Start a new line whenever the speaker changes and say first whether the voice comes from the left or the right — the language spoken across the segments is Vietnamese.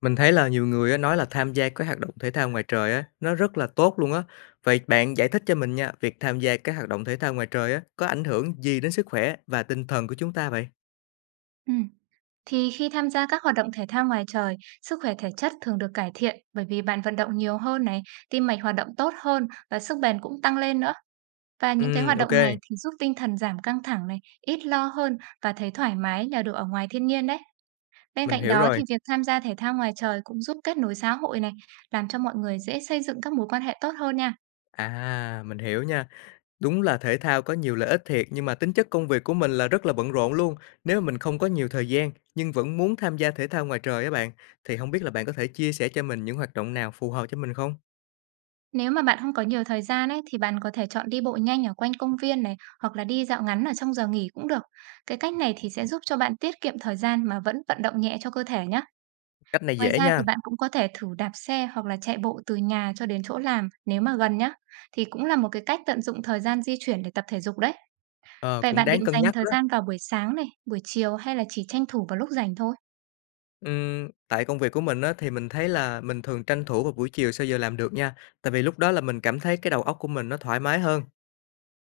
left: Mình thấy là nhiều người á nói là tham gia cái hoạt động thể thao ngoài trời á, nó rất là tốt luôn á. Vậy bạn giải thích cho mình nha, việc tham gia các hoạt động thể thao ngoài trời á, có ảnh hưởng gì đến sức khỏe và tinh thần của chúng ta vậy?
right: Ừm. Thì khi tham gia các hoạt động thể thao ngoài trời, sức khỏe thể chất thường được cải thiện bởi vì bạn vận động nhiều hơn này, tim mạch hoạt động tốt hơn và sức bền cũng tăng lên nữa. Và những cái hoạt động
left: OK,
right: này thì giúp tinh thần giảm căng thẳng này, ít lo hơn và thấy thoải mái nhờ được ở ngoài thiên nhiên đấy. Bên
left: mình
right: cạnh
left: hiểu
right: đó
left: rồi.
right: thì việc tham gia thể thao ngoài trời cũng giúp kết nối xã hội này, làm cho mọi người dễ xây dựng các mối quan hệ tốt hơn nha.
left: À, mình hiểu nha. Đúng là thể thao có nhiều lợi ích thiệt nhưng mà tính chất công việc của mình là rất là bận rộn luôn. Nếu mình không có nhiều thời gian nhưng vẫn muốn tham gia thể thao ngoài trời á bạn, thì không biết là bạn có thể chia sẻ cho mình những hoạt động nào phù hợp cho mình không?
right: Nếu mà bạn không có nhiều thời gian ấy thì bạn có thể chọn đi bộ nhanh ở quanh công viên này, hoặc là đi dạo ngắn ở trong giờ nghỉ cũng được. Cái cách này thì sẽ giúp cho bạn tiết kiệm thời gian mà vẫn vận động nhẹ cho cơ thể nhé.
left: Cách này
right: Ngoài
left: dễ
right: ra thì
left: nha.
right: bạn cũng có thể thử đạp xe hoặc là chạy bộ từ nhà cho đến chỗ làm nếu mà gần nhé. Thì cũng là một cái cách tận dụng thời gian di chuyển để tập thể dục đấy.
left: Ờ,
right: Vậy
left: cũng
right: bạn
left: đáng
right: định
left: cân
right: dành
left: nhắc
right: thời
left: đó.
right: gian vào buổi sáng này, buổi chiều, hay là chỉ tranh thủ vào lúc rảnh thôi?
left: Tại công việc của mình á, thì mình thấy là mình thường tranh thủ vào buổi chiều sau giờ làm được nha, tại vì lúc đó là mình cảm thấy cái đầu óc của mình nó thoải mái hơn.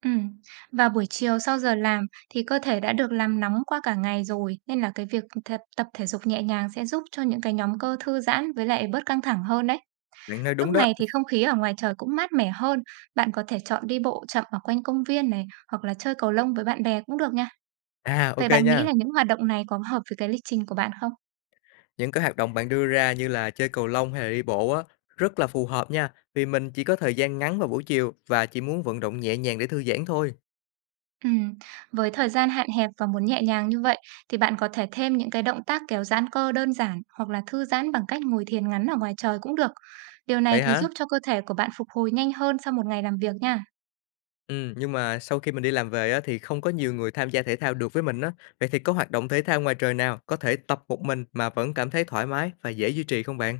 right: Ừm, và buổi chiều sau giờ làm thì cơ thể đã được làm nóng qua cả ngày rồi, nên là cái việc tập tập thể dục nhẹ nhàng sẽ giúp cho những cái nhóm cơ thư giãn với lại bớt căng thẳng hơn đấy.
left: Bạn nói
right: Lúc
left: đúng đó.
right: này thì không khí ở ngoài trời cũng mát mẻ hơn, bạn có thể chọn đi bộ chậm ở quanh công viên này, hoặc là chơi cầu lông với bạn bè cũng được nha.
left: À, ô
right: Vậy bạn nghĩ
left: nha.
right: là những hoạt động này có hợp với cái lịch trình của bạn không?
left: Những cái hoạt động bạn đưa ra như là chơi cầu lông hay là đi bộ á, rất là phù hợp nha, vì mình chỉ có thời gian ngắn vào buổi chiều và chỉ muốn vận động nhẹ nhàng để thư giãn thôi.
right: Ừm, với thời gian hạn hẹp và muốn nhẹ nhàng như vậy thì bạn có thể thêm những cái động tác kéo giãn cơ đơn giản, hoặc là thư giãn bằng cách ngồi thiền ngắn ở ngoài trời cũng được. Điều này
left: Vậy
right: thì
left: hả?
right: giúp cho cơ thể của bạn phục hồi nhanh hơn sau một ngày làm việc nha.
left: Nhưng mà sau khi mình đi làm về á, thì không có nhiều người tham gia thể thao được với mình á. Vậy thì có hoạt động thể thao ngoài trời nào có thể tập một mình mà vẫn cảm thấy thoải mái và dễ duy trì không bạn?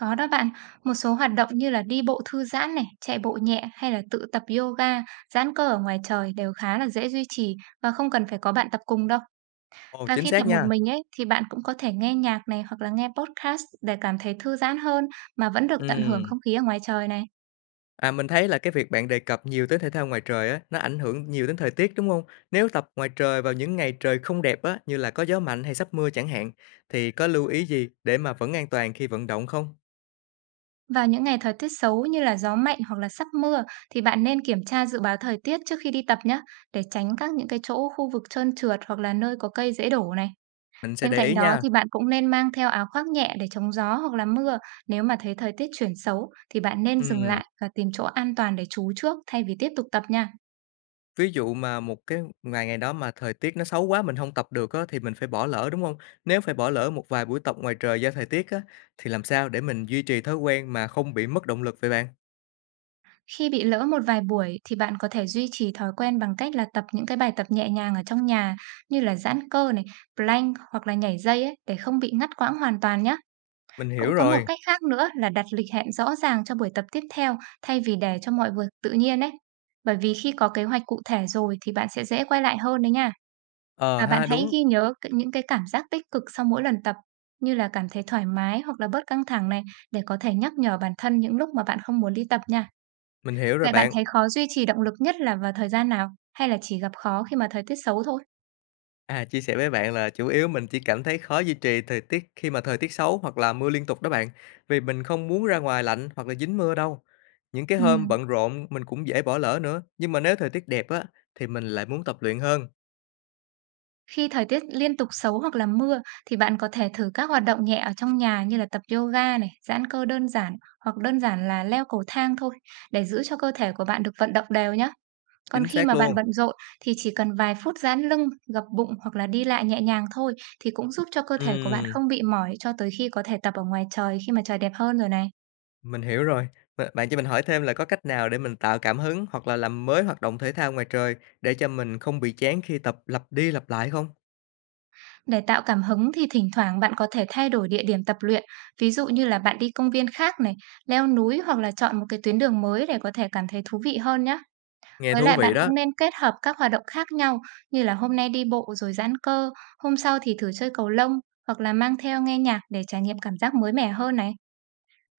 right: Có đó bạn, một số hoạt động như là đi bộ thư giãn này, chạy bộ nhẹ hay là tự tập yoga, giãn cơ ở ngoài trời đều khá là dễ duy trì và không cần phải có bạn tập cùng đâu.
left: Ồ,
right: Và
left: chính
right: khi
left: xác
right: tập một
left: nha.
right: mình ấy thì bạn cũng có thể nghe nhạc này, hoặc là nghe podcast để cảm thấy thư giãn hơn mà vẫn được tận hưởng
left: Ừm.
right: không khí ở ngoài trời này.
left: À, mình thấy là cái việc bạn đề cập nhiều tới thể thao ngoài trời á, nó ảnh hưởng nhiều đến thời tiết, đúng không? Nếu tập ngoài trời vào những ngày trời không đẹp á, như là có gió mạnh hay sắp mưa chẳng hạn, thì có lưu ý gì để mà vẫn an toàn khi vận động không?
right: Vào những ngày thời tiết xấu như là gió mạnh hoặc là sắp mưa, thì bạn nên kiểm tra dự báo thời tiết trước khi đi tập nhé, để tránh những cái khu vực trơn trượt hoặc là nơi có cây dễ đổ này.
left: Mình sẽ
right: Bên
left: để
right: cạnh
left: ý
right: đó
left: nha.
right: thì bạn cũng nên mang theo áo khoác nhẹ để chống gió hoặc là mưa. Nếu mà thấy thời tiết chuyển xấu thì bạn nên dừng
left: Ừm,
right: lại và tìm chỗ an toàn để trú trước, thay vì tiếp tục tập nha.
left: ví dụ mà một cái ngày ngày đó mà thời tiết nó xấu quá mình không tập được á, thì mình phải bỏ lỡ, đúng không? Nếu phải bỏ lỡ một vài buổi tập ngoài trời do thời tiết á, thì làm sao để mình duy trì thói quen mà không bị mất động lực vậy bạn?
right: Khi bị lỡ một vài buổi thì bạn có thể duy trì thói quen bằng cách là tập những cái bài tập nhẹ nhàng ở trong nhà, như là giãn cơ này, plank hoặc là nhảy dây ấy, để không bị ngắt quãng hoàn toàn nhé.
left: Mình
right: Cũng
left: hiểu
right: có một
left: rồi.
right: cách khác nữa là đặt lịch hẹn rõ ràng cho buổi tập tiếp theo, thay vì để cho mọi việc tự nhiên ấy. Bởi vì khi có kế hoạch cụ thể rồi thì bạn sẽ dễ quay lại hơn đấy nha.
left: Ờ
right: Và bạn
left: ha,
right: hãy
left: đúng,
right: ghi nhớ những cái cảm giác tích cực sau mỗi lần tập, như là cảm thấy thoải mái hoặc là bớt căng thẳng này, để có thể nhắc nhở bản thân những lúc mà bạn không muốn đi tập nha.
left: mình hiểu rồi
right: Vậy bạn
left: bạn.
right: thấy khó duy trì động lực nhất là vào thời gian nào, hay là chỉ gặp khó khi mà thời tiết xấu thôi?
left: À, chia sẻ với bạn là chủ yếu mình chỉ cảm thấy khó duy trì thời tiết khi mà thời tiết xấu hoặc là mưa liên tục đó bạn, vì mình không muốn ra ngoài lạnh hoặc là dính mưa đâu. Những cái
right: Ừ.
left: hôm bận rộn mình cũng dễ bỏ lỡ nữa, nhưng mà nếu thời tiết đẹp á thì mình lại muốn tập luyện hơn,
right: Khi thời tiết liên tục xấu hoặc là mưa, thì bạn có thể thử các hoạt động nhẹ ở trong nhà như là tập yoga này, giãn cơ đơn giản, hoặc đơn giản là leo cầu thang thôi, để giữ cho cơ thể của bạn được vận động đều nhé. Còn
left: chính
right: khi
left: xác
right: mà bạn
left: luôn.
right: bận rộn thì chỉ cần vài phút giãn lưng, gập bụng hoặc là đi lại nhẹ nhàng thôi, thì cũng giúp cho cơ thể của bạn
left: Ừm,
right: không bị mỏi cho tới khi có thể tập ở ngoài trời khi mà trời đẹp hơn rồi này.
left: mình hiểu rồi. Bạn cho mình hỏi thêm là có cách nào để mình tạo cảm hứng hoặc là làm mới hoạt động thể thao ngoài trời để cho mình không bị chán khi tập lặp đi lặp lại không?
right: Để tạo cảm hứng thì thỉnh thoảng bạn có thể thay đổi địa điểm tập luyện, ví dụ như là bạn đi công viên khác này, leo núi, hoặc là chọn một cái tuyến đường mới để có thể cảm thấy thú vị hơn nhé.
left: Nghe
right: Với
left: thú
right: lại bạn
left: vị đó.
right: cũng nên kết hợp các hoạt động khác nhau, như là hôm nay đi bộ rồi giãn cơ, hôm sau thì thử chơi cầu lông, hoặc là mang theo nghe nhạc để trải nghiệm cảm giác mới mẻ hơn này.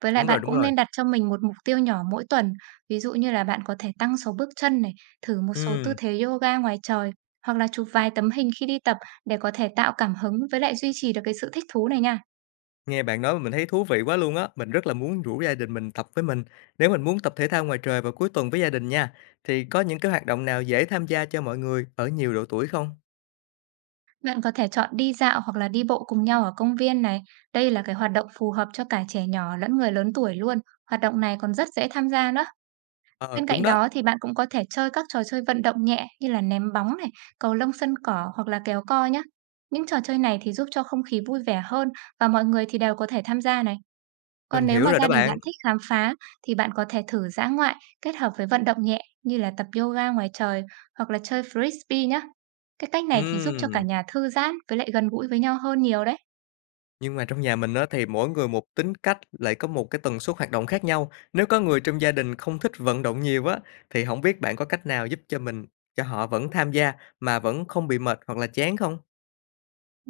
right: Với lại
left: Đúng rồi,
right: bạn
left: đúng
right: cũng
left: rồi.
right: nên đặt cho mình một mục tiêu nhỏ mỗi tuần, ví dụ như là bạn có thể tăng số bước chân này, thử một số tư
left: Ừm.
right: thế yoga ngoài trời, hoặc là chụp vài tấm hình khi đi tập, để có thể tạo cảm hứng với lại duy trì được cái sự thích thú này nha.
left: Nghe bạn nói mà mình thấy thú vị quá luôn á, mình rất là muốn rủ gia đình mình tập với mình. Nếu mình muốn tập thể thao ngoài trời vào cuối tuần với gia đình nha, thì có những cái hoạt động nào dễ tham gia cho mọi người ở nhiều độ tuổi không?
right: Bạn có thể chọn đi dạo hoặc là đi bộ cùng nhau ở công viên này. Đây là cái hoạt động phù hợp cho cả trẻ nhỏ lẫn người lớn tuổi luôn. Hoạt động này còn rất dễ tham gia nữa.
left: Ờ,
right: Bên
left: đúng
right: cạnh
left: đó,
right: đó thì bạn cũng có thể chơi các trò chơi vận động nhẹ, như là ném bóng này, cầu lông sân cỏ hoặc là kéo co nhá. Những trò chơi này thì giúp cho không khí vui vẻ hơn, và mọi người thì đều có thể tham gia này.
left: mình
right: Còn nếu
left: hiểu
right: mà
left: rồi đó
right: gia đình
left: bạn.
right: bạn thích khám phá, thì bạn có thể thử dã ngoại kết hợp với vận động nhẹ, như là tập yoga ngoài trời hoặc là chơi frisbee nhá. Cái cách này thì giúp cho cả
left: Ừm,
right: nhà thư giãn với lại gần gũi với nhau hơn nhiều đấy.
left: nhưng mà trong nhà mình á thì mỗi người một tính cách lại có một cái tần suất hoạt động khác nhau. Nếu có người trong gia đình không thích vận động nhiều á, thì không biết bạn có cách nào giúp cho mình, cho họ vẫn tham gia mà vẫn không bị mệt hoặc là chán không?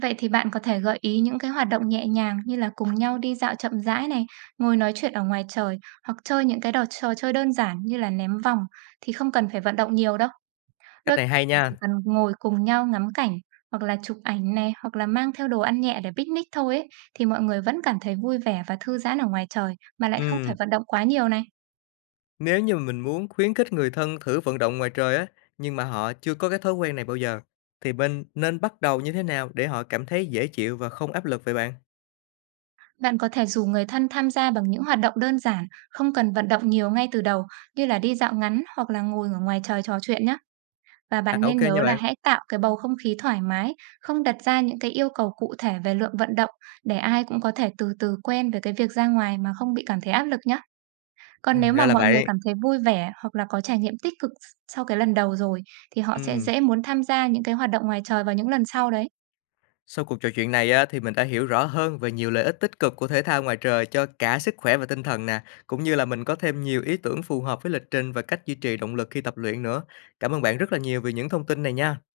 right: Vậy thì bạn có thể gợi ý những cái hoạt động nhẹ nhàng, như là cùng nhau đi dạo chậm rãi này, ngồi nói chuyện ở ngoài trời, hoặc chơi những cái trò chơi đơn giản như là ném vòng, thì không cần phải vận động nhiều đâu.
left: Cách
right: Đôi
left: này hay
right: khi chỉ
left: nha.
right: cần ngồi cùng nhau ngắm cảnh, hoặc là chụp ảnh này, hoặc là mang theo đồ ăn nhẹ để picnic thôi ấy, thì mọi người vẫn cảm thấy vui vẻ và thư giãn ở ngoài trời mà lại không phải vận động quá nhiều này.
left: Nếu như mà mình muốn khuyến khích người thân thử vận động ngoài trời á, nhưng mà họ chưa có cái thói quen này bao giờ, thì mình nên bắt đầu như thế nào để họ cảm thấy dễ chịu và không áp lực vậy bạn?
right: Bạn có thể rủ người thân tham gia bằng những hoạt động đơn giản, không cần vận động nhiều ngay từ đầu, như là đi dạo ngắn hoặc là ngồi ở ngoài trời trò chuyện nhé. Và
left: À,
right: bạn nên
left: OK nha
right: nhớ là
left: bạn.
right: hãy tạo cái bầu không khí thoải mái, không đặt ra những cái yêu cầu cụ thể về lượng vận động, để ai cũng có thể từ từ quen với cái việc ra ngoài mà không bị cảm thấy áp lực nhé. Còn nếu mà
left: Ra là
right: mọi người
left: vậy.
right: cảm thấy vui vẻ hoặc là có trải nghiệm tích cực sau cái lần đầu rồi, thì họ sẽ
left: Ừm,
right: dễ muốn tham gia những cái hoạt động ngoài trời vào những lần sau đấy.
left: sau cuộc trò chuyện này á, thì mình đã hiểu rõ hơn về nhiều lợi ích tích cực của thể thao ngoài trời cho cả sức khỏe và tinh thần nè, cũng như là mình có thêm nhiều ý tưởng phù hợp với lịch trình và cách duy trì động lực khi tập luyện nữa. Cảm ơn bạn rất là nhiều vì những thông tin này nha.